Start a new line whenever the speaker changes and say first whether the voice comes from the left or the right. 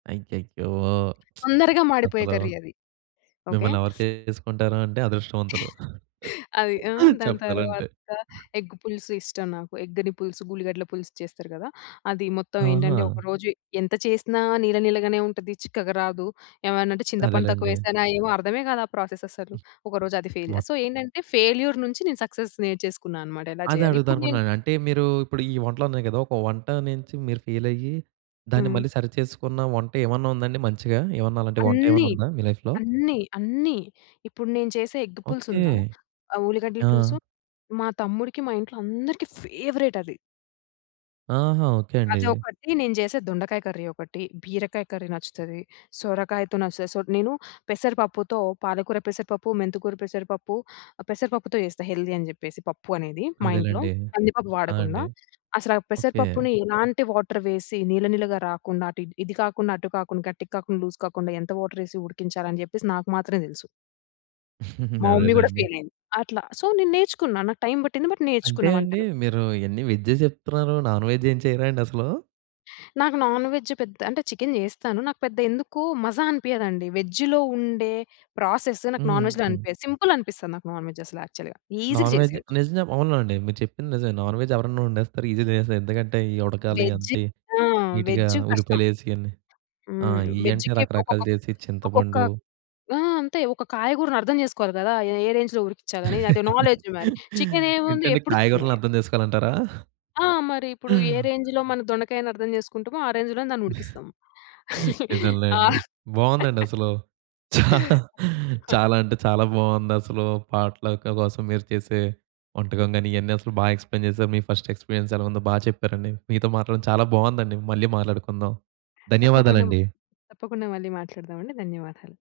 right: అయ్యయ్యో!
left: తొందరగా మాడిపోయే
right: అసలు
left: కర్రీ అది. ఓకె.
right: మిమ్మల్ని ఎవరు చేసుకుంటారు అంటే అదృష్టవంతులు.
left: అది ఆ! దాని
right: చెప్పాలంటే.
left: తరువాత ఎగ్ పులుసు ఇష్టం. నాకు ఎగ్‌ని పులుసు, ఉల్లిగడ్డల పులుసు చేస్తారు గదా! అది మొత్తం ఏంటంటే,
right: ఆహా!
left: ఒకరోజు ఎంత చేసినా నీళ్ల నీళ్లగానే ఉంటది. చిక్కగా రాదు. ఏమన్నా అంటే చింతపండు
right: అదేలెండి.
left: తక్కువేశానా ఏమో అర్థమే గాదు, ఆ ప్రాసెస్ అసలు.
right: హ్మ్,
left: ఒకరోజు అది ఫెయిల్.
right: మొత్
left: సో, ఏంటంటే, ఫెయిల్యూర్ నుంచి నేను సక్సెస్ నేర్చేసుకున్నా అన్నమాట. ఎలా
right: అదే
left: చేయాలి?
right: అడుగుదాం
left: ఇప్పుడు నేను
right: అనుకుంటున్నాను. అంటే, మీరు ఇప్పుడు ఈ వంటలున్నాయి గదా! ఒక వంట నుంచి మీరు ఫెయిల్ అయ్యి, దాన్ని
left: హ్మ్.
right: మళ్లీ సరి చేసుకున్న వంట ఏమన్నా ఉందా అండి? మంచిగా. ఏవన్నా అలాంటి వంట
left: అన్నీ.
right: ఏవన్నా ఉందా మీ లైఫ్‌లో?
left: అన్నీ. అన్నీ. ఇప్పుడు నేను చేసే ఎగ్ పులుసు
right: ఓకే.
left: ఉందా? ఆ ఉల్లిగడ్డల
right: ఆ!
left: పులుసు మా తమ్ముడికి, మా ఇంట్లో అందరికీ ఫేవరెట్ అది.
right: ఆహా! ఓకే అండి.
left: అది ఒకటి. నేను చేసే దొండకాయ కర్రీ ఒకటి, బీరకాయ కర్రీ నచ్చుతది, సొరకాయతో నచ్చుతది. సో, నేను పెసరపప్పుతో పాలకూర, పెసరపప్పు, మెంతికూర పెసరపప్పు, పెసరపప్పుతో చేస్తా. హెల్దీ అని చెప్పేసి పప్పు అనేది మా ఇంట్లో
right: అదేలెండి.
left: కందిపప్పు
right: ఆ!
left: వాడకుండా.
right: అండి.
left: అసలు ఆ
right: ఓకే.
left: పెసరపప్పుని ఎలాంటి వాటర్ వేసి, నీళ్ల నీళ్లగా రాకుండా, అటు ఇది కాకుండా, అటు కాకుండా, గట్టికి కాకుండా, లూజ్ కాకుండా ఎంత వాటర్ వేసి ఉడికించాలని చెప్పేసి నాకు మాత్రమే తెలుసు. మా మమ్మీ కూడా
right: అదేలెండి.
left: ఫెయిల్ అయింది. అట్లా. సో, నేను నేర్చుకున్నా. నాకు టైమ్ పట్టింది. బట్
right: అంటే
left: నేర్చుకున్న
right: అండి
left: వంటలు.
right: మీరు ఇవన్ని వెజ్జే చెప్తున్నారు. నాన్‌వెజ్ ఏం చేయరా అండి అసలూ?
left: నాకు నాన్‌వెజ్ పెద్ద అంటే చికెన్ చేస్తాను. నాకు పెద్ద ఎందుకు మజా అనిపియ్యదండి. వెజ్‌లో ఉండే ప్రాసెస్ నాకు నాన్‌వెజ్‌లో
right: హుహు.
left: అనిపియదు. సింపుల్ అనిపిస్తది నాకు నాన్‌వెజ్ అసలు యాక్చువల్‌గా. ఈసీగా
right: నాన్‌వెజ్
left: చేసేయొచ్చు.
right: నిజం చెప్పు అవును అండి. మీరు చెప్పింది నిజమే. నాన్‌వెజ్ ఎవరన్నా వండేస్తారు. ఈజీగా తినేస్తారు. ఎందుకంటే, ఈ ఉడకాలి
left: వెజ్
right: అంత
left: ఆ!
right: నీట్‌గా,
left: వెజ్ కష్టం.
right: ఉల్లిపాయలు వేసి, ఇవన్నీ ఆ!
left: హ్మ్.
right: ఇవి అంటే
left: వెజ్‌కి
right: రకరకాలు
left: ఒక్కొక్క,
right: చేసి,
left: ఒక్కొక్క
right: చింతపండు
left: ఆ! అంతే. ఒక కాయగూరని అర్థం చేసుకోవాలి గదా! ఏ ఏ రేంజ్‌లో ఉడికించాలి? అది నాలెడ్జ్. మరి చికెన్ ఏముంది?
right: ఏంటండి
left: ఎప్పుడు చికెనే.
right: కాయగూరలను అర్థం జేసుకోవాలంటారా?
left: ఆ! మరి ఇప్పుడు ఏ రేంజ్‌లో మనం దొండకాయని అర్థం చేసుకుంటామో, ఆ రేంజ్‌లోనే దాన్ని ఉడికిస్తాం.
right: నిజంలేండి. బావుందండి అసలు. చా
left: [unintelligible]
right: చాలా అంటే చాలా బావుందసలు. పాట్‌లక్ కోసం మీరు చేసే వంటకం గానీ, ఇవన్నీ అసలు బాగా ఎక్స్‌ప్లెయిన్ చేశారు. మీ ఫస్ట్ ఎక్స్‌పీరియన్స్ ఎలా ఉందో బాగా చెప్పారండి. మీతో మాట్లాడడం చాలా బావుందండి. మళ్లీ మాట్లాడుకుందాం.
left: తప్పకుండ మ్
right: ధన్యవాదాలండి.
left: తప్పకుండా మళ్ళీ మాట్లాడదామండి. ధన్యవాదాలు.